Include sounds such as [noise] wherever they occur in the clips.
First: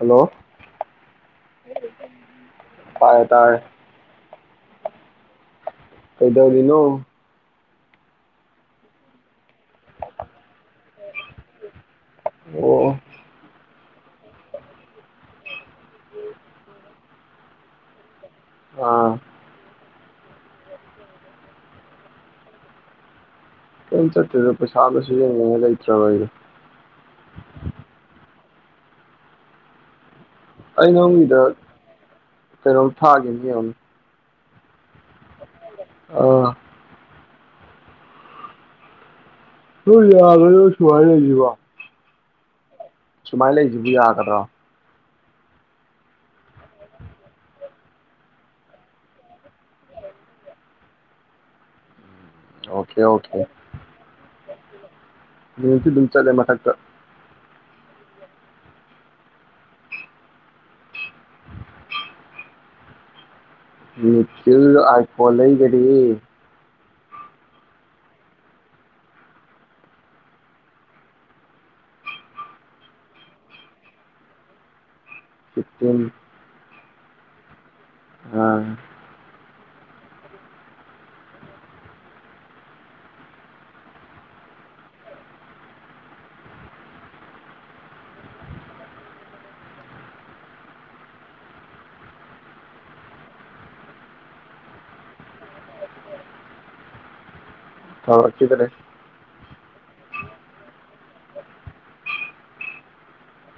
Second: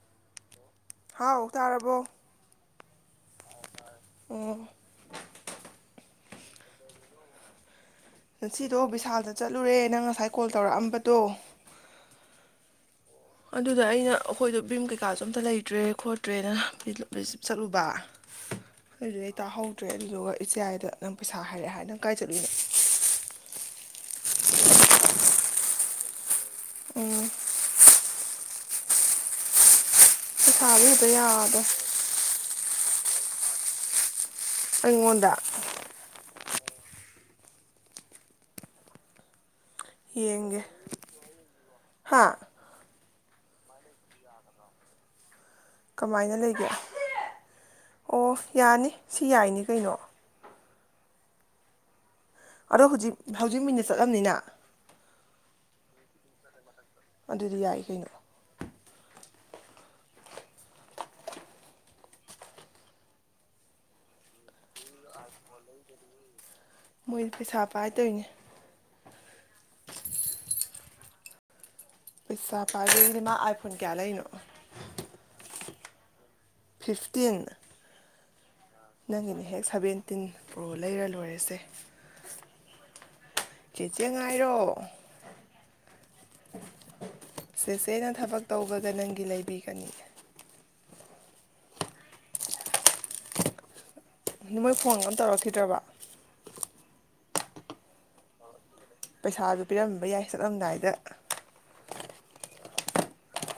hello [unintelligible] ꯍꯥꯎ ꯇꯥꯔꯕꯣ ꯇꯥꯔꯦ ꯇꯥꯔꯦ ꯑꯣ ꯀꯩꯗꯧꯔꯤꯅꯣ ꯉꯁꯤꯗꯣ ꯕꯤꯁꯥꯜꯗ ꯆꯠꯂꯨꯔꯦ ꯅꯪ ꯉꯁꯥꯏ ꯀꯣꯜ ꯇꯧꯔꯛꯑꯝꯕꯗꯣ ꯑꯣ ꯑꯗꯨꯗ ꯑꯩꯅ ꯑꯩꯈꯣꯏꯗꯣ ꯚꯤꯝ ꯀꯩꯀꯥꯁꯨ ꯑꯃꯇ ꯂꯩꯇ꯭ꯔꯦ ꯈꯣꯠꯇ꯭ꯔꯦꯅ [unintelligible] ꯆꯠꯂꯨꯕ ꯑꯥ [unintelligible] ꯇꯥꯍꯧ ꯇ꯭ꯔꯦ ꯑꯗꯨꯗꯨꯒ ꯏꯆꯦ ꯌꯥꯏꯗ ꯅꯪ ꯄꯩꯁꯥ ꯍꯥꯏꯔꯛꯑꯦ ꯍꯥꯏ ꯅꯪ ꯀꯥꯏ ꯆꯠꯂꯨꯏꯅꯣ ꯀꯌꯤꯝ ꯆꯠꯇꯦꯗ ꯄꯩꯁꯥ ꯑꯝꯇ ꯁꯤꯟꯅꯅꯕ ꯂꯩꯇ꯭ꯔꯕ ꯑꯩꯗꯣ ꯎꯝ [inaudible] ꯑꯩ ꯅꯪꯒꯤꯗ [unintelligible] ꯀꯩꯅꯣꯝ ꯊꯥꯒꯤꯕꯅꯤ ꯌꯦꯡꯉꯣ ꯑꯩꯉꯣꯟꯗ ꯑꯥ [unintelligible] ꯍꯥꯥ ꯁꯨꯃꯥꯏ ꯂꯩꯕꯗꯤ ꯌꯥꯒꯗ꯭ꯔꯣ ꯀꯃꯥꯏꯅ ꯂꯩꯒꯦ ꯑꯣ ꯌꯥꯅꯤ ꯁꯤ ꯌꯥꯏꯅꯤ ꯀꯩꯅꯣ ꯑꯗꯣ ꯑꯣꯀꯦ ꯍꯧꯖꯤꯛ ꯑꯣꯀꯦ ꯍꯧꯖꯤꯛ ꯃꯤꯅꯠ ꯆꯠꯂꯝꯅꯤꯅ ꯃꯤꯅꯠꯇꯤ ꯑꯗꯨꯝ ꯆꯠꯂꯦ ꯃꯊꯛꯇ ꯑꯗꯨꯗꯤ ꯌꯥꯏ ꯀꯩꯅꯣ ꯅꯤꯈꯤꯜ ꯑꯥꯏꯐꯣꯟ ꯂꯩꯒꯔꯦ ꯃꯣꯏ ꯄꯩꯁꯥ ꯄꯥꯏ ꯇꯩꯅꯦ ꯄꯩꯁꯥ ꯄꯥꯏꯕꯒꯤꯅꯦ ꯃꯥ ꯑꯥꯏꯐꯣꯟ ꯀꯌꯥ ꯂꯩꯔꯤꯅꯣ ꯐꯤꯐꯇꯤꯟ ꯐꯤꯐꯇꯤꯟ ꯎꯝ ꯅꯪꯒꯤꯅ ꯍꯦꯛ ꯁꯕꯦꯟꯇꯤꯟ ꯄ꯭ꯔꯣ ꯂꯩꯔ ꯂꯣꯏꯔꯦꯁꯦ ꯆꯦꯆꯦ ꯉꯥꯏꯔꯣ ꯆꯦꯆꯦꯅ ꯊꯕꯛ ꯇꯧꯕꯒ ꯅꯪꯒꯤ ꯂꯩꯕꯤꯒꯅꯤ ꯃꯣꯏ ꯐꯣꯟ ꯑꯝ ꯇꯧꯔꯛꯈꯤꯗ꯭ꯔꯕ ꯇꯧꯔꯛꯈꯤꯗ꯭ꯔꯦ ꯄꯩꯁꯥꯁꯨ ꯄꯤꯔꯝꯕ ꯌꯥꯏ ꯆꯠꯂꯝꯗꯥꯏꯗ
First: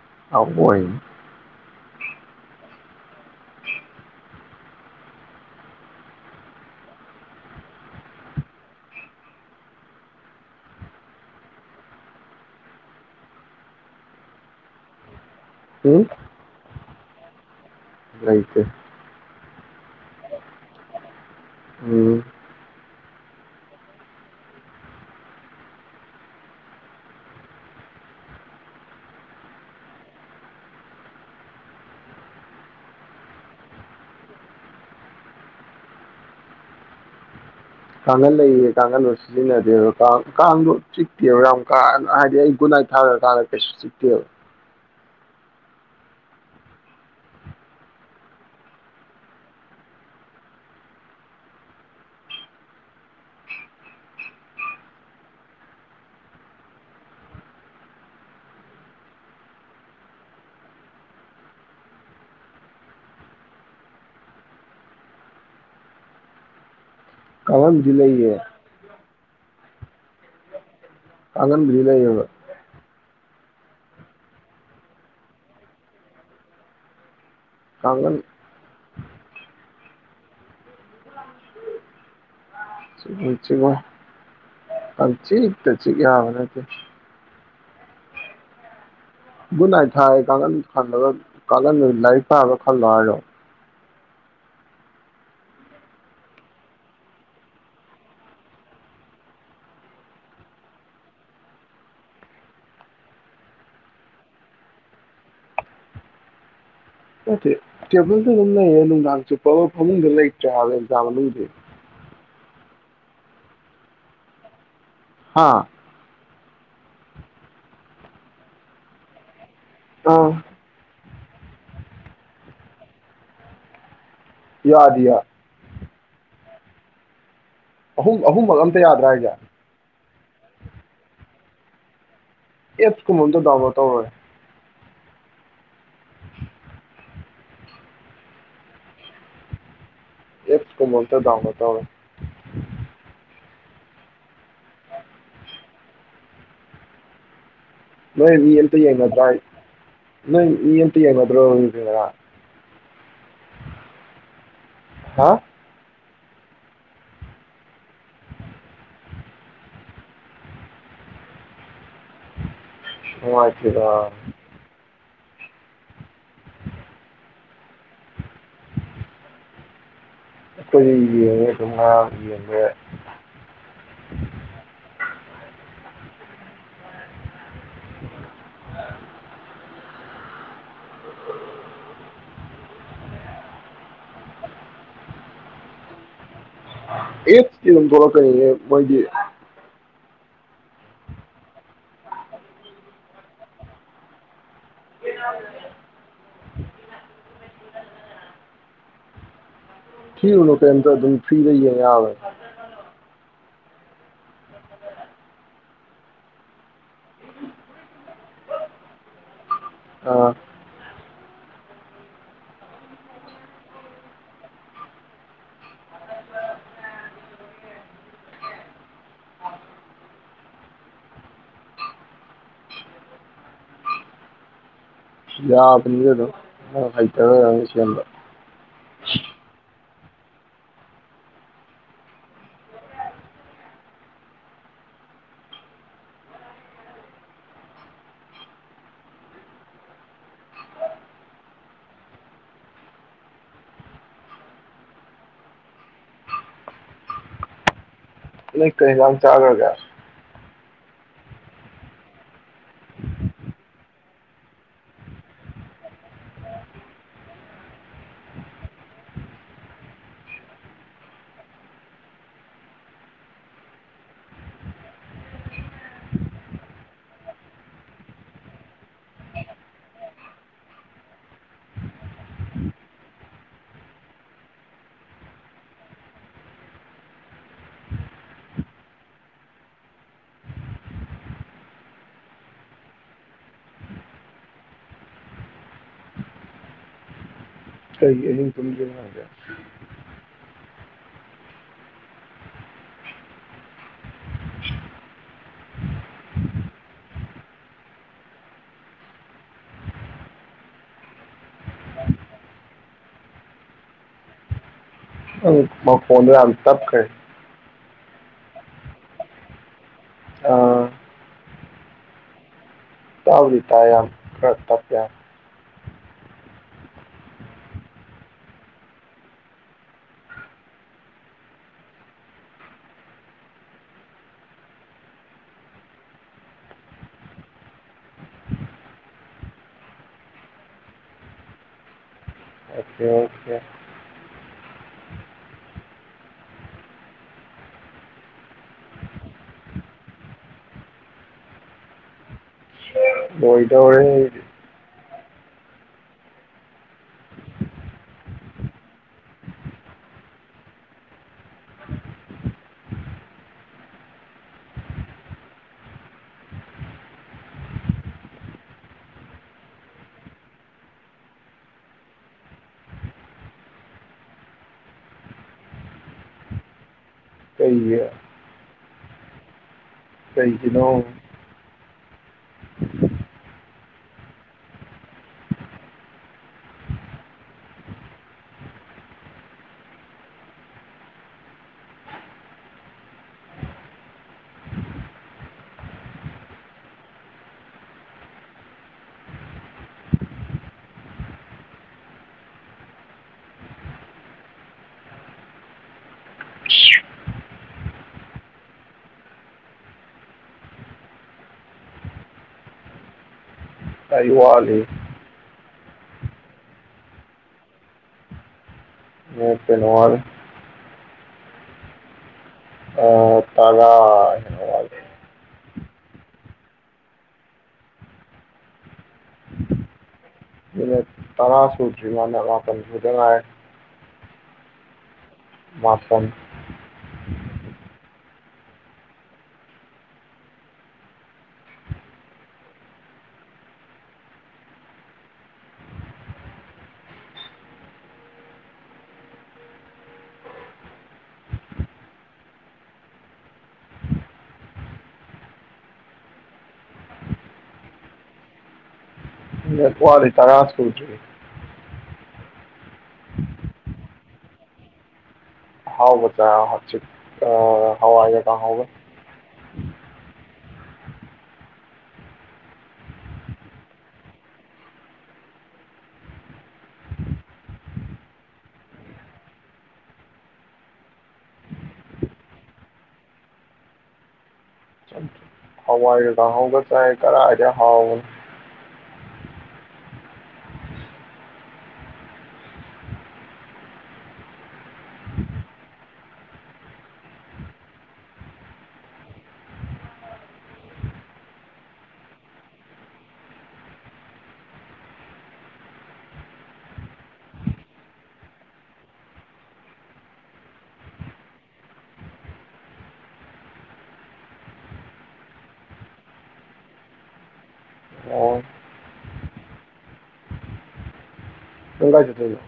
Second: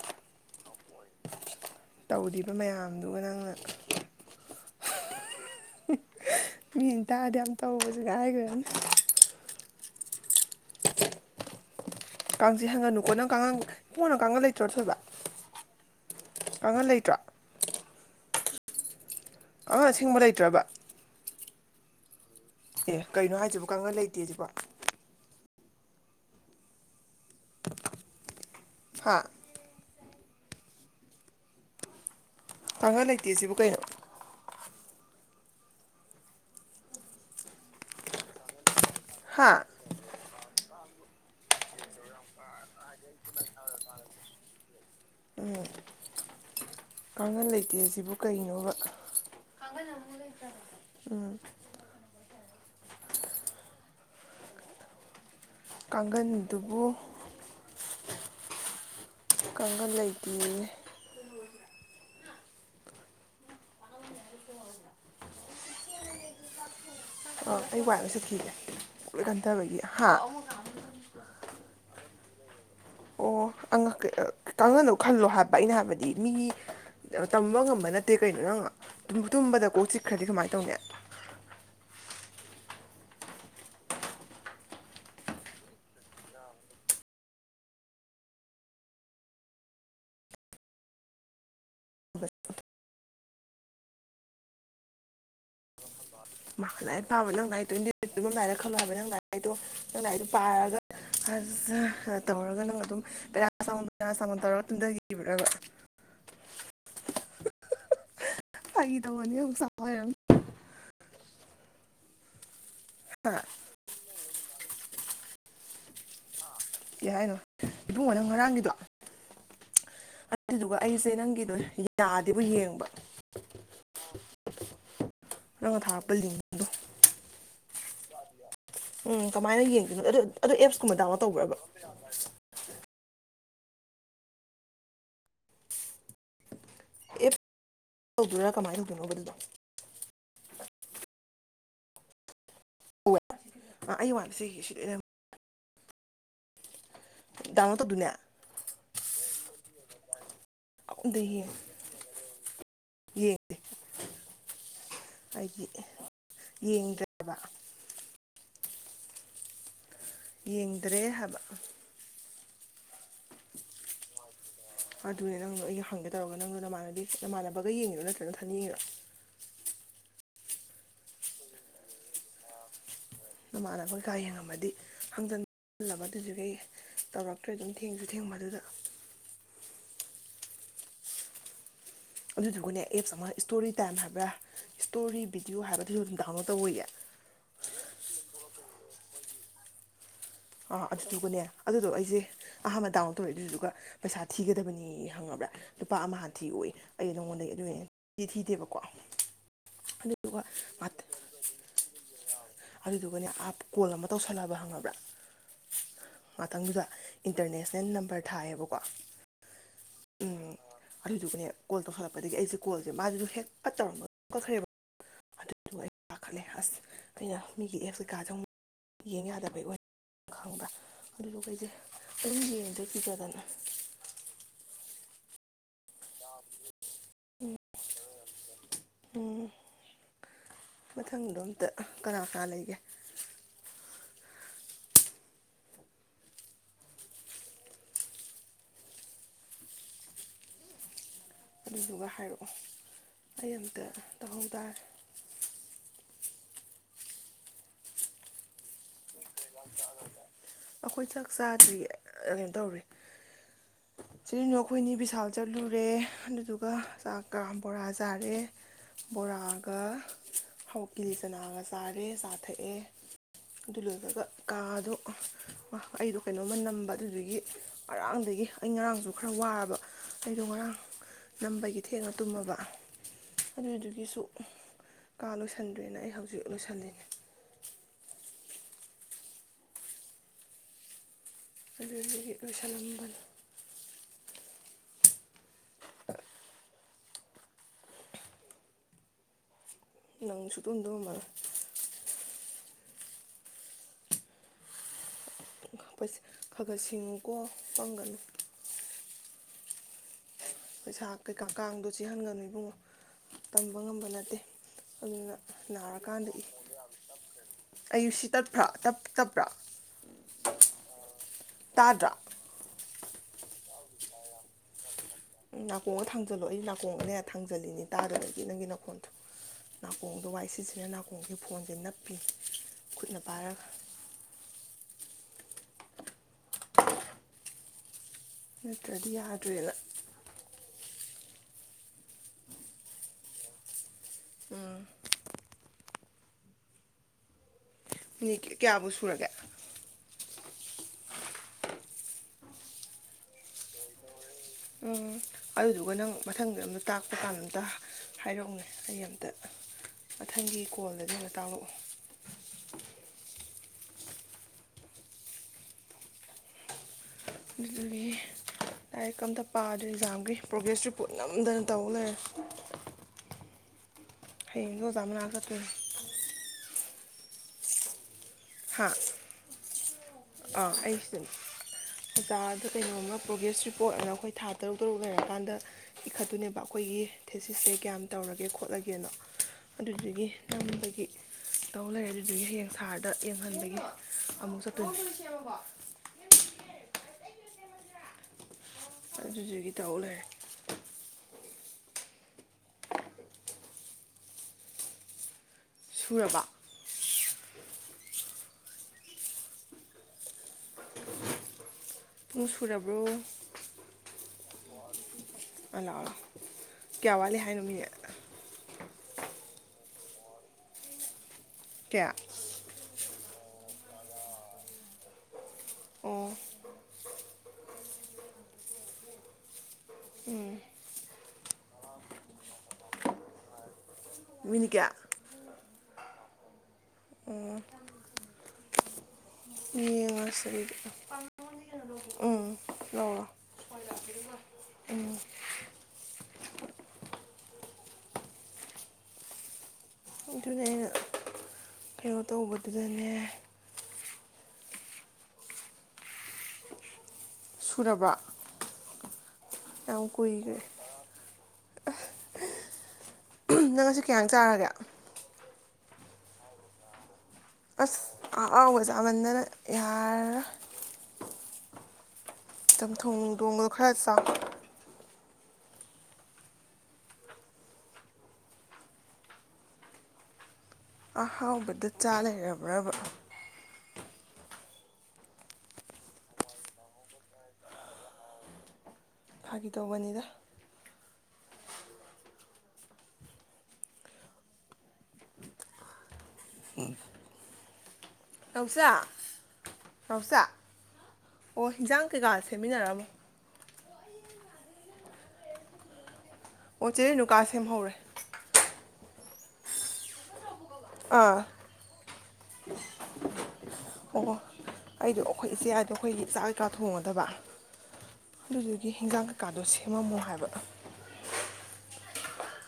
[inaudible] ꯇꯧꯔꯤꯕ ꯃꯌꯥꯝꯗꯨꯒ ꯅꯪꯅ ꯃꯤꯅ ꯇꯥꯥꯔꯗꯤ ꯌꯥꯝ ꯇꯧꯕꯁꯦ ꯉꯥꯏꯒꯔꯅꯤ ꯀꯥꯡ ꯆꯤꯛꯍꯟꯒꯅꯨꯀꯣ ꯅꯪ ꯀꯥꯡꯒꯟ ꯏꯕꯨꯡꯉꯣ ꯅꯪ ꯀꯥꯡꯒꯜ ꯂꯩꯇ꯭ꯔꯣ ꯊꯣꯏꯕ ꯎꯝ ꯀꯥꯡꯒꯜ ꯂꯩꯇ꯭ꯔꯣ ꯂꯩꯇꯦ ꯀꯥꯡꯒꯜ ꯑꯁꯦꯡꯕ ꯂꯩꯇ꯭ꯔꯕ ꯎꯝ ꯑꯦ ꯀꯩꯅꯣ ꯍꯥꯏꯁꯤꯕꯣ ꯀꯥꯡꯒꯜ ꯂꯩꯇꯦꯁꯤꯕꯣ ꯍ ꯀꯥꯡꯒꯜ ꯂꯩꯇꯦ ꯁꯤꯕꯨ ꯀꯩꯅꯣ ꯀꯥꯡꯒꯜ ꯂꯩꯌꯦ ꯀꯥꯡꯒꯜꯗꯨ ꯍꯥ ꯁꯤꯖꯤꯟꯅꯗꯦꯕ ꯀꯥ ꯀꯥꯡꯗꯨ ꯆꯤꯛꯇꯦꯕ ꯌꯥꯝ ꯀꯥ ꯅ ꯍꯥꯏꯗꯤ ꯑꯩ ꯒꯨꯠꯅꯥꯏ ꯊꯥꯒ꯭ꯔ ꯀꯥꯟꯗ ꯀꯩꯁꯨ ꯆꯤꯛꯇꯦꯕ ꯎꯝ ꯀꯥꯡꯒꯜ ꯂꯩꯇꯦ ꯁꯤꯕꯨ ꯀꯩꯅꯣꯕ ꯀꯥꯡꯒꯜ ꯑꯃꯨꯛ ꯂꯩꯇꯕꯥ ꯎꯝ ꯀꯥꯡꯒꯟꯗꯨꯕꯨ ꯀꯥꯡꯒꯜ ꯂꯩꯇꯦꯌꯦ ꯑꯥ ꯑꯩ ꯀꯥꯡꯈꯟꯕꯨꯗꯤ ꯋꯥꯏ ꯑꯝ ꯂꯩꯌꯦ ꯁꯤꯠꯈꯤꯒꯦ ꯂꯣꯏ ꯀꯟꯊꯕꯒꯤ ꯍꯥ ꯀꯥꯉꯟꯕꯨꯗꯤ ꯂꯩꯌꯦꯕ ꯑꯣ ꯑꯉ ꯀꯦ ꯑ ꯀꯥꯡꯒꯜꯗꯣ ꯈꯜꯂꯣ ꯍꯥꯏꯕ ꯑꯩꯅ ꯍꯥꯏꯕꯗꯤ ꯃꯤꯒꯤ ꯇꯝꯕ ꯉꯝꯕ ꯅꯠꯇꯦ ꯀꯥꯡꯈꯟ ꯀꯩꯅꯣ ꯅꯪ ꯉ ꯇꯨꯝ ꯇꯨꯝꯕꯗ ꯀꯣ ꯆꯤꯛꯈ꯭ꯔꯗꯤ ꯀꯃꯥꯏꯅ ꯇꯧꯅꯤ ꯆꯤꯡꯉꯣꯏ ꯄꯪꯆꯤꯛꯇ ꯆꯤꯛ ꯌꯥꯕ ꯅꯠꯇꯦ ꯒꯨꯠꯅꯥꯥꯏꯠ ꯊꯥꯏ ꯀꯥꯡꯒꯜ ꯈꯜꯂꯒ ꯀꯥꯒꯟ ꯂꯥꯏꯔꯤꯛ ꯄꯥꯕ ꯈꯜꯂꯣ ꯍꯥꯏꯔꯣ ꯃ ꯂꯥꯏꯔꯤꯛ ꯄꯥꯕ ꯅꯪ ꯂꯥꯏꯔꯤꯛ [unintelligible] ꯇꯨꯝꯃꯝꯗꯥꯏꯗ ꯈꯜꯂꯣ ꯍꯥꯏꯕ ꯅꯪ ꯂꯥꯏꯔꯤꯛꯇꯣ ꯅꯪ ꯂꯥꯏꯔꯤꯛꯗꯣ ꯄꯥꯔꯒ ꯍꯖꯥ ꯅ ꯇꯧꯔꯒ ꯅꯪ ꯑꯗꯨꯝ ꯄꯦꯔꯥꯁꯤꯇꯥꯃꯣꯜ ꯄꯦꯔꯥꯁꯤꯇꯥꯃꯣꯜꯦ ꯇꯧꯔ ꯇꯨꯝꯗꯒꯤꯕꯔꯕ ꯅꯠꯇꯦ ꯇꯦꯕꯜꯗ ꯑꯗꯨꯝ ꯂꯩꯌꯦ ꯅꯨꯡꯗꯥꯡ ꯆꯨꯞꯄꯃ ꯁꯥꯎ ꯐꯃꯨꯡꯗ ꯂꯩꯔꯝꯃꯤ ꯂꯩꯇ꯭ꯔꯦ ꯍꯥꯏꯕꯦ ꯑꯦꯛꯖꯥꯝ ꯃꯅꯨꯡꯗꯤ ꯍꯥꯥ [inaudible] ꯍꯥꯥ ꯀꯩ ꯍꯥꯏꯅꯣ ꯏꯕꯨꯡꯉꯣ ꯅꯪ ꯉꯔꯥꯡꯒꯤꯗꯣ ꯑꯥ ꯑꯗꯨꯗꯨꯒ ꯑꯩꯁꯦ ꯅꯪ ꯀꯤꯗꯣ ꯌꯥꯗꯦꯕꯨ ꯌꯦꯡꯕ ꯌꯥꯗꯤꯌꯦ [inaudible] ꯅꯪꯅ ꯊꯥꯔꯛ [unintelligible] ꯄꯨꯡ ꯑꯍꯨꯝꯕꯒ ꯑꯝꯇ ꯌꯥꯗ꯭ꯔꯥ ꯍꯥꯏꯁꯦ ꯌꯦꯡꯗꯣꯏꯅꯣ ꯑꯗꯨ ꯑꯗꯨ ꯑꯦꯞꯁꯀꯨꯝꯕ ꯗꯥꯎꯟꯂꯣꯠ ꯇꯧꯕ꯭ꯔꯕ ꯑꯦꯞꯁ ꯀꯨꯝꯃ ꯗꯥꯎꯟꯂꯣꯠ ꯇꯧꯔꯣꯏ ꯑꯦꯞ ꯇꯧꯕ꯭ꯔ ꯀꯃꯥꯏꯅ ꯇꯧꯗꯣꯏꯅꯣꯕ ꯗꯨꯗꯣ ꯑꯦꯞꯁ ꯀꯨꯝꯕ ꯑꯝꯇ ꯗꯥꯎꯟꯂꯣꯠ ꯇꯧꯔꯣ [unintelligible] ꯗꯥꯎꯟꯂꯣꯗ ꯇꯧꯗꯣꯏꯅꯦ ꯅꯣꯏ ꯃꯤ ꯑꯝꯇ ꯌꯦꯡꯅꯗ꯭ꯔ ꯍꯥꯏ ꯅꯣꯏ ꯃꯤ ꯑꯝꯇ ꯌꯦꯡꯅꯗ꯭ꯔꯕ ꯗꯨꯗꯤ ꯉꯥꯔꯥ ꯌꯦꯡꯗꯦ ꯍꯥ [inaudible] ꯑꯩꯒꯤ ꯌꯦꯡꯗ꯭ꯔꯦ ꯕ ꯌꯦꯡꯗ꯭ꯔꯦ ꯍꯥꯏꯕ ꯅꯨꯡꯉꯥꯏꯇꯦꯗ ꯑꯗꯨꯅꯦ ꯅꯪꯗꯣ ꯑꯩ ꯍꯪꯒꯦ ꯇꯧꯔꯒ ꯅꯪꯗꯣ ꯅꯥꯟꯅꯕꯤ ꯅꯃꯥꯟꯅꯕꯒ ꯌꯦꯡꯉꯤꯔꯣ ꯅꯠꯇ꯭ꯔꯒ ꯊꯥꯅꯤꯡꯉꯤꯔꯣ ꯑꯩꯈꯣꯏꯗꯩꯩ ꯌꯦꯡꯉꯥ ꯑꯗꯨꯝ ꯉꯥꯡ ꯌꯦꯡꯕ ꯌꯥꯏ ꯍꯪꯖꯟ ꯖꯟ ꯂꯕ ꯑꯗꯨꯗꯨꯒꯤ ꯇꯧꯔꯛ ꯇ꯭ꯔꯦ ꯑꯗꯨꯝ ꯊꯦꯡꯁꯨ ꯊꯦꯡꯕ ꯗꯨꯗ ꯑꯗꯨꯗꯨꯒꯅꯦ ꯑꯦꯞꯁ ꯑꯃ ꯁ꯭ꯇꯣꯔꯤ ꯇꯥꯏꯝ ꯍꯥꯏꯕ꯭ꯔꯥ ꯁ꯭ꯇꯣꯔꯤ ꯚꯤꯗꯤꯑꯣ ꯍꯥꯏꯕ ꯑꯗꯨ [unintelligible] ꯑꯦꯞꯁꯇꯤ ꯗꯨꯝ ꯊꯣꯛꯂꯛꯀꯅꯤꯌꯦ ꯃꯣꯏꯗꯤ ꯑꯥ ꯑꯗꯨꯗꯨꯒꯅꯦ ꯑꯗꯨꯗꯣ ꯑꯩꯁꯦ ꯑꯍꯥꯟꯕ ꯗꯥꯎꯟꯂꯣꯠ ꯇꯧꯔꯦ ꯑꯗꯨꯗꯨꯒ ꯄꯩꯁꯥ ꯊꯤꯒꯗꯕꯅꯦ ꯌꯦ ꯍꯪꯉꯕ꯭ꯔꯥ ꯂꯨꯄꯥ ꯑꯃ ꯍꯥꯟ ꯊꯤꯑꯣꯏ ꯑꯩ ꯅꯉꯣꯟꯗꯗꯒꯤ ꯑꯗꯨꯑꯣꯏ ꯊꯤ ꯊꯤꯗꯦꯕꯀꯣ ꯑꯗꯨꯗꯨꯒ ꯊꯤꯔꯨꯅꯨ ꯀꯦꯝꯇ ꯑꯗꯨꯝ ꯐ꯭ꯔꯤꯗ ꯌꯦꯡ ꯌꯥꯕꯅꯦ ꯑꯗꯨꯗꯨꯒꯅꯦ ꯀꯣꯜ ꯑꯃ ꯇꯧꯁꯜꯂꯑꯕ ꯈꯪꯉꯕ꯭ꯔꯥ ꯉꯇꯪꯗꯨꯗ ꯏꯟꯇꯔꯅꯦꯁꯅꯦꯜ ꯅꯝꯕꯔ ꯊꯥꯏꯌꯦꯕꯀꯣ ꯑꯥ ꯎꯝ ꯑꯗꯨꯗꯨꯒꯅꯦ ꯀꯣꯜ ꯇꯧꯁꯜꯂꯛꯄꯗꯒꯤ ꯑꯩꯁꯦ ꯀꯣꯜꯁꯦ ꯃꯥꯏꯗꯨ ꯍꯦꯛ ꯐꯠ ꯇꯧꯔꯝꯕꯒ ꯀꯛꯈ꯭ꯔꯦꯕ ꯑꯗꯨꯗꯨ ꯑꯩ ꯄꯥꯈꯠꯂꯦ ꯑꯁ ꯑꯩꯅ ꯃꯤꯒꯤ ꯑꯦꯞ ꯀꯩꯀꯥꯗꯪ ꯌꯦꯡ ꯌꯥꯗꯕꯩ ꯑꯣꯏ ꯥꯈꯪꯕ꯭ꯔ ꯑꯗꯨꯗꯨꯒꯤ ꯑꯩꯩꯁꯦ ꯑꯗꯨꯝ ꯌꯦꯡꯗ꯭ꯔꯦ ꯀꯤꯖꯗꯅ ꯌꯥꯕꯅꯤꯗ ꯑꯗꯨꯝ ꯃꯥ ꯍꯩꯇꯕꯒꯤ ꯑꯣꯏꯔꯝꯅꯤ ꯁꯦꯝꯕ ꯎꯝ ꯃꯊꯪꯗꯣ ꯑꯝꯇ ꯀꯅꯥ ꯀꯅꯥ ꯂꯩꯒꯦ ꯑꯗꯨꯗꯨꯒ ꯍꯥꯏꯔꯛꯑꯣ ꯑꯩ ꯑꯃꯨꯛꯇ ꯇꯧꯍꯧ ꯇꯥꯔꯦ ꯅꯪ ꯀꯩ ꯏꯟꯁꯥꯡ ꯆꯥꯈ꯭ꯔꯒꯦ ꯑꯩꯈꯣꯏ ꯆꯥꯛ ꯆꯥꯗ꯭ꯔꯤ ꯑꯅꯣ ꯇꯧꯔꯦ ꯆꯦꯅꯨ ꯑꯩꯈꯣꯏꯅꯤ ꯕꯤꯁꯥꯜ ꯆꯠꯂꯨꯔꯦ ꯑꯗꯨꯗꯨꯒ ꯆꯥꯛꯀ ꯕꯣꯔꯥ ꯆꯥꯔꯦ ꯕꯣꯔꯥꯒ ꯍ ꯀꯤꯂꯤꯆꯅꯥꯒ ꯆꯥꯔꯦ ꯆꯥ ꯊꯛꯑꯦ ꯑꯗꯨ ꯂꯣꯏꯕꯒ ꯀꯥꯗꯣ ꯑꯩꯗꯣ ꯀꯩꯅꯣꯝꯃ ꯅꯝꯕ ꯑꯗꯨꯗꯨꯒꯤ ꯉꯔꯥꯡꯗꯒꯤ ꯑꯩ ꯉꯔꯥꯡꯁꯨ ꯈꯔ ꯋꯥꯔꯕ ꯑꯩꯗꯣ ꯉꯔꯥꯡ ꯅꯝꯕꯒꯤ ꯊꯦꯡꯅ ꯇꯨꯝꯃꯕ ꯑꯗꯨꯗꯨꯒꯤꯁꯨ ꯀꯥ ꯂꯣꯏꯁꯤꯟꯗ꯭꯭ꯔꯦꯅ ꯑꯩ ꯍꯧꯖꯤꯛ ꯂꯣꯏꯁꯜꯂꯤꯅꯦ ꯑꯗꯨꯗꯤ ꯂꯣꯏꯁꯂꯝꯃꯣ ꯐꯖꯅ [inaudible] ꯀꯩꯒꯤ ꯑꯍꯤꯡ ꯇꯨꯝꯗ꯭ꯔꯤꯕ ꯅꯪꯗꯤ ꯁꯨꯛꯇꯨꯝ ꯇꯨꯝꯃꯝꯃꯔꯣꯏ [unintelligible] ꯈꯒ ꯁꯤꯡꯉꯨꯀꯣ ꯄꯪꯒꯅꯨ ꯄꯩꯁꯥ ꯀꯩꯀꯥ ꯀꯥꯡꯗꯣ ꯆꯤꯛꯍꯟꯒꯅꯨ ꯏꯕꯨꯡꯉꯣ ꯇꯝꯕ ꯉꯝꯕ ꯅꯠꯇꯦ ꯑꯗꯨꯅ ꯎꯝ ꯃꯥꯈꯣꯟꯗꯣ ꯌꯥꯝꯅ ꯇꯞꯈꯔꯦ ꯑꯌꯨ ꯁꯤ ꯇꯠꯄ꯭ꯔꯥ ꯇꯞꯄ꯭ꯔꯥ ꯑꯥ ꯇꯗ꯭ꯔꯥ ꯇꯥꯕꯨꯗꯤ ꯇꯥꯏ ꯌꯥꯝ ꯈꯔ ꯇꯞꯄꯦ ꯅꯥꯀꯣꯡꯗ ꯊꯥꯡꯖꯜꯂꯣ ꯑꯩ ꯅꯥꯀꯣꯡꯗꯅꯦ ꯊꯥꯡꯖꯜꯂꯤꯅꯤ ꯇꯥꯗꯕꯒꯤ ꯅꯪꯒꯤ ꯅꯈꯣꯟꯗꯣ ꯅꯥꯀꯣꯡꯗꯣ ꯋꯥꯏ ꯁꯤꯠꯁꯤꯠꯅ ꯅꯥꯀꯣꯡꯗ ꯐꯣꯟꯁꯦ ꯅꯞꯄꯤꯅꯤ ꯈꯨꯠꯅ ꯄꯥꯏꯔꯒ ꯅꯠꯇ꯭ꯔꯗꯤ ꯌꯥꯗ꯭ꯔꯦꯗ ꯑꯣꯀꯦ ꯑꯣꯀꯦ ꯎꯝ ꯃꯤ ꯀꯌꯥꯕꯨ ꯁꯨꯔꯒꯦ ꯑꯣꯏꯗꯣꯔꯦ ꯎꯝ ꯑꯗꯨꯗꯨꯒ ꯅꯪ ꯃꯊꯪꯗ ꯑꯝꯇ ꯇꯥꯛꯄ ꯀꯥꯟꯗ ꯑꯝꯇ ꯍꯥꯏꯔꯛꯎꯅꯦ ꯑꯩ ꯑꯝꯇ ꯃꯊꯪꯒꯤ ꯀꯣꯜꯗꯗꯤ ꯑꯝꯇ ꯇꯥꯛꯂꯛꯑꯣ ꯑꯗꯨꯗꯒꯤ ꯂꯥꯏꯔꯤꯛ ꯀ ꯑꯝꯇ ꯄꯥꯗ꯭ꯔꯦ ꯑꯦꯛꯖꯥꯝꯒꯤ ꯄ꯭ꯔꯣꯒ꯭ꯔꯦꯁ ꯔꯤꯄꯣꯔꯠ ꯅꯝꯗꯅ ꯇꯧ ꯂꯩꯔꯦ ꯍꯌꯦꯡꯁꯨ ꯑꯣꯖꯥ ꯃꯥꯅꯥꯛꯇ ꯆꯠꯇꯣꯏꯅꯤ [inaudible] ꯀꯩꯒꯤ ꯍꯥꯥ [inaudible] ꯑꯥ ꯀꯩꯒꯤꯅꯣ ꯑꯩ ꯁꯦ ꯕꯖꯥꯔꯗ ꯀꯩꯅꯣꯝꯃ ꯄ꯭ꯔꯣꯒ꯭ꯔꯦꯁ ꯔꯤꯄꯣꯔꯠ ꯑꯅ ꯑꯩꯈꯣꯏ ꯊꯥ ꯇꯔꯨꯛ ꯇꯔꯨꯛ ꯂꯩꯔꯀꯥꯟꯗ ꯏꯈꯠꯇꯣꯏꯅꯦꯕ ꯑꯩꯈꯣꯏꯒꯤ ꯊꯦꯁꯤꯁꯁꯦ ꯀꯌꯥꯝ ꯇꯧꯔꯒꯦ ꯈꯣꯠꯂꯒꯦꯅ ꯑꯗꯨꯗꯨꯒꯤ ꯅꯝꯕꯒꯤ ꯇꯧ ꯂꯩꯔꯦ ꯑꯗꯨꯗꯨꯒꯤ ꯍꯌꯦꯡ ꯊꯥꯔ ꯗ ꯌꯦꯡꯍꯟꯕꯒꯤ ꯑꯃꯨꯛ ꯆꯠꯇꯣꯏꯅꯤ [inaudible] ꯑꯗꯨꯗꯨꯒꯤ ꯇꯧ ꯂꯩꯔꯦ ꯁꯨꯔꯕ [inaudible] [inaudible] ꯄꯨꯡ ꯁꯨꯔꯔꯕ꯭ꯔꯣ ꯑꯩ ꯋꯥꯠꯂꯤ [unintelligible] ꯀꯌꯥ ꯋꯥꯠꯂꯤ ꯍꯥꯏꯅꯣ ꯃꯤ [unintelligible] ꯀ꯭ꯌꯥ [unintelligible] ꯑꯣ [inaudible] ꯇꯔꯥ ꯁꯨꯗ꯭ꯔꯤ [unintelligible] ꯃꯥꯄꯜ ꯈꯛꯇ ꯉꯥꯏꯔꯦ ꯃꯤꯅꯤꯠ ꯀꯌꯥ ꯃꯥꯄꯜ ꯑꯣ ꯌꯦꯡꯉꯁꯦ ꯑꯗꯨꯗꯤ ꯎꯝ ꯂꯧꯔꯣ ꯎꯝ ꯑꯗꯨꯅꯦ ꯑꯩꯅ ꯀꯩꯅꯣ ꯇꯧꯕꯗꯨꯗꯅꯦ ꯁꯨꯔꯕ ꯃꯤꯅ ꯌꯥꯝ [unintelligible] ꯇꯔꯥ ꯀꯨꯏꯈ꯭ꯔꯦ ꯁꯨꯗ꯭ꯌꯦꯔꯤ ꯅꯪ ꯉꯁꯤ ꯀꯩ ꯏꯟꯖꯥꯡ ꯆꯥꯔꯒꯦ ꯑꯍꯥꯎꯕ ꯆꯥ ꯍꯧꯖꯤꯛ ꯑ ꯑꯁ ꯍꯋꯥꯏꯒ ꯀꯥꯡꯍꯧꯒ ꯑꯍꯥꯎꯕ ꯆꯥꯃꯟꯗꯅ ꯌꯥꯔꯔꯣꯏ ꯆꯝꯊꯣꯡ ꯊꯣꯡꯕꯗꯣ ꯈꯔ ꯆꯥꯎ ꯑꯍꯥꯎꯕꯗ ꯆꯥ ꯂꯩꯔꯕ꯭ꯔꯕ ꯍꯋꯥꯏꯒ ꯒ ꯀꯥꯍꯥꯎꯒ ꯆꯥꯏ ꯀꯔꯥꯏꯗ ꯍꯥꯎ ꯐꯥꯒꯤ ꯇꯧꯕꯅꯤꯗ ꯑꯝ ꯅꯥꯎꯆꯥ ꯅꯥꯎꯆꯥ ꯑꯣ ꯍꯤꯟꯖꯥꯡ ꯀꯩꯀꯥ ꯁꯦꯝꯃꯤꯟꯅꯔꯝꯃꯣ ꯑꯣ ꯆꯦ ꯔꯦꯅꯨꯀꯥ ꯁꯦꯝꯍꯧꯔꯦ ꯑꯥ ꯑꯣ ꯑꯣ ꯑꯩꯗꯣ ꯑꯩꯈꯣꯏ ꯏꯆꯦ ꯍꯥꯏꯗꯣ ꯑꯩꯈꯣꯏꯒꯤ ꯆꯥꯛ ꯀꯩꯀꯥ ꯊꯣꯡꯒꯗꯕ ꯑꯣ ꯑꯗꯨꯗꯨꯒꯤ ꯍꯤꯟꯖꯥꯡ ꯀꯩꯀꯥꯗꯣ ꯁꯦꯝꯃꯝꯃꯣ ꯍꯥꯏꯕ ꯅꯠꯇ꯭ꯤꯌꯦꯔ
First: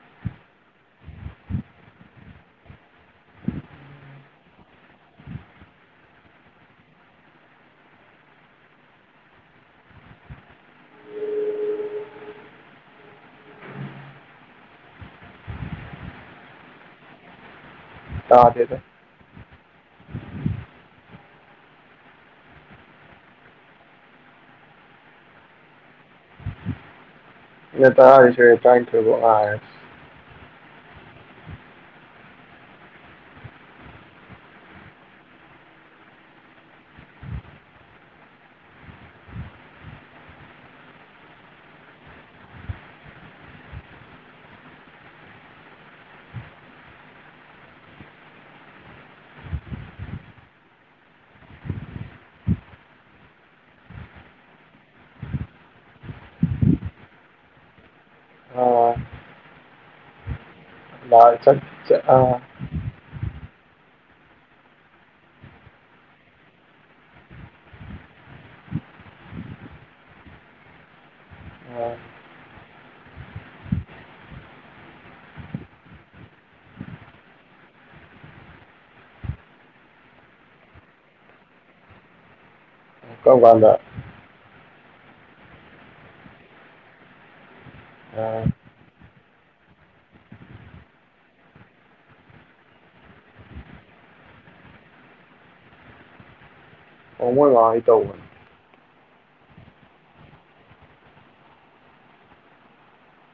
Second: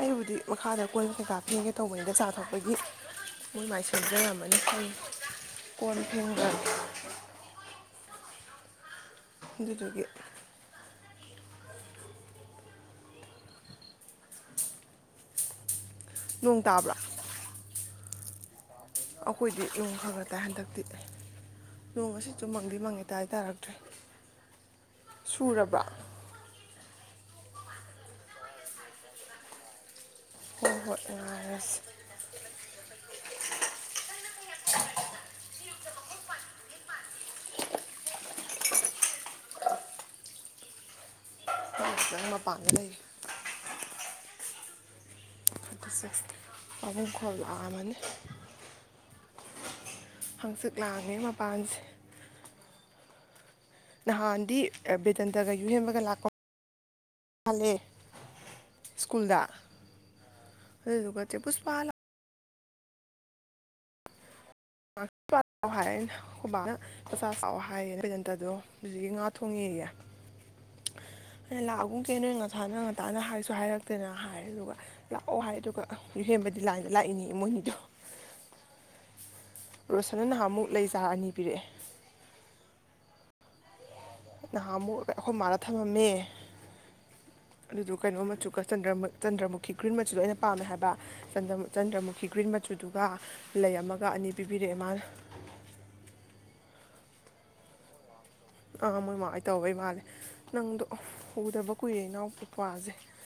ꯑꯩꯕꯨꯗꯤ ꯃꯈꯥꯗ ꯀꯣꯟ ꯀꯩꯀꯥ ꯐꯦꯡꯒꯦ ꯇꯧꯕꯅꯤꯗ ꯆꯥ ꯊꯛꯄꯒꯤ ꯃꯣꯏ ꯃꯥꯏ ꯁꯦꯝꯖꯔꯝꯃꯅꯤ ꯀꯣꯟ ꯐꯦꯡꯕ ꯗꯨ ꯗꯨ ꯒꯤ ꯅꯣꯡ ꯇꯥꯕ꯭ꯔꯣ ꯇꯥꯗꯦꯗ ꯑꯩꯈꯣꯏꯗꯤ ꯅꯣꯡ ꯈ ꯈ ꯇꯥꯏ ꯍꯟꯗꯛꯇꯤ ꯅꯣꯡ ꯉꯁꯤꯁꯨ ꯃꯪꯗꯤ ꯃꯪꯉꯦ ꯇꯥꯗꯤ ꯇꯥꯔꯛꯇ꯭ꯔꯤ ꯁꯨꯔꯕ꯭ꯔꯣ ꯑꯩꯅ ꯇꯥꯔꯤꯁꯦ ꯇꯥꯢ ꯈꯨꯝꯃꯣ ꯑ ꯅ ꯍꯣ ꯍꯣꯢ [unintelligible] ꯃꯄꯥꯟꯗ ꯂꯩꯔꯤ [unintelligible] ꯍꯩꯅꯩ ꯈꯣꯟ ꯂꯥꯛꯑꯝꯃꯅꯤ ꯍꯪꯆꯤꯠ ꯂꯥꯡꯉꯦ ꯃꯄꯥꯟꯁꯦ ꯅꯍꯥꯟꯗꯤ ꯕꯦꯗꯟꯇꯒ ꯌꯨꯍꯦꯟꯕꯒ ꯂꯥꯛꯄ ꯍꯥꯜꯂꯦ ꯑꯥ ꯁ꯭ꯀꯨꯜꯗ ꯑꯗꯨꯗꯨꯒ ꯆꯦ ꯄꯥꯢꯔ ꯆꯠ ꯄꯨꯁꯄꯥ ꯆꯠꯂꯝꯃꯣ [unintelligible] ꯈꯨꯕꯥꯅ ꯃꯆꯥ ꯆꯥꯎꯑꯣ ꯍꯥꯏꯌꯦ ꯕꯦꯗꯟꯇꯗꯣ ꯍꯧꯖꯤꯛꯀꯤ ꯉꯥ ꯊꯣꯡꯉꯦꯌꯦ ꯑꯩꯅ ꯂꯥꯛꯑꯒꯨꯝ ꯁꯦ ꯅꯣꯏ ꯉꯁꯥꯢꯅ ꯉꯟꯇꯥꯅ ꯍꯥꯏꯁꯨ ꯍꯥꯏꯔꯛꯇꯦꯅ ꯍꯥꯏꯔꯦ ꯑꯗꯨꯗꯨꯒ ꯂꯥꯛꯑꯣ ꯍꯥꯏꯔꯦ ꯑꯗꯨꯒ ꯌꯨꯍꯦꯟꯕꯗꯤ ꯂꯥꯏꯟꯗ ꯂꯥꯛꯏꯅꯦ ꯌꯦ ꯃꯣꯏꯅꯤꯗꯣ ꯔꯣꯁꯟꯅ ꯅꯍꯥꯟꯃꯨꯛ ꯂꯩꯆꯥꯔ ꯑꯅꯤ ꯄꯤꯔꯛꯑꯦ ꯀꯔꯝ ꯀꯥꯟꯗ ꯅꯍꯥꯃꯨꯛ ꯑꯩꯈꯣꯏ ꯃꯥꯗ ꯊꯝꯃꯝꯃꯦ ꯑꯗꯨꯗꯨ ꯀꯩꯅꯣ ꯑꯥ ꯃꯆꯨꯒ ꯆꯟꯗ꯭ꯔꯃ ꯆꯟꯗ꯭ꯔꯃꯨꯈꯤ ꯒ꯭ꯔꯤꯟ ꯃꯆꯨ ꯑꯩꯅ ꯄꯥꯝꯃꯦ ꯍꯥꯏꯕ ꯆꯟꯗ꯭ꯔꯃ ꯆꯟꯗ꯭ꯔꯃꯨꯈꯤ ꯒ꯭ꯔꯤꯟ ꯃꯆꯨꯗꯨꯒ ꯂꯩ ꯑꯃꯒ ꯑꯅꯤ ꯄꯤꯕꯤꯔꯛꯑꯦ ꯃꯥꯅ ꯑꯣ ꯃꯣꯏ ꯃꯥ ꯍꯣꯏ ꯇꯧꯕꯅꯤ ꯑ ꯑꯥ ꯃꯣꯏꯃꯥ ꯍꯣꯏ ꯇꯧꯕꯩ ꯃꯥꯜꯂꯦ ꯅꯪꯗꯣ ꯎꯗꯕ ꯀꯨꯏꯔꯦ ꯏꯅꯥꯎ ꯏꯄꯥ꯭ꯁꯦ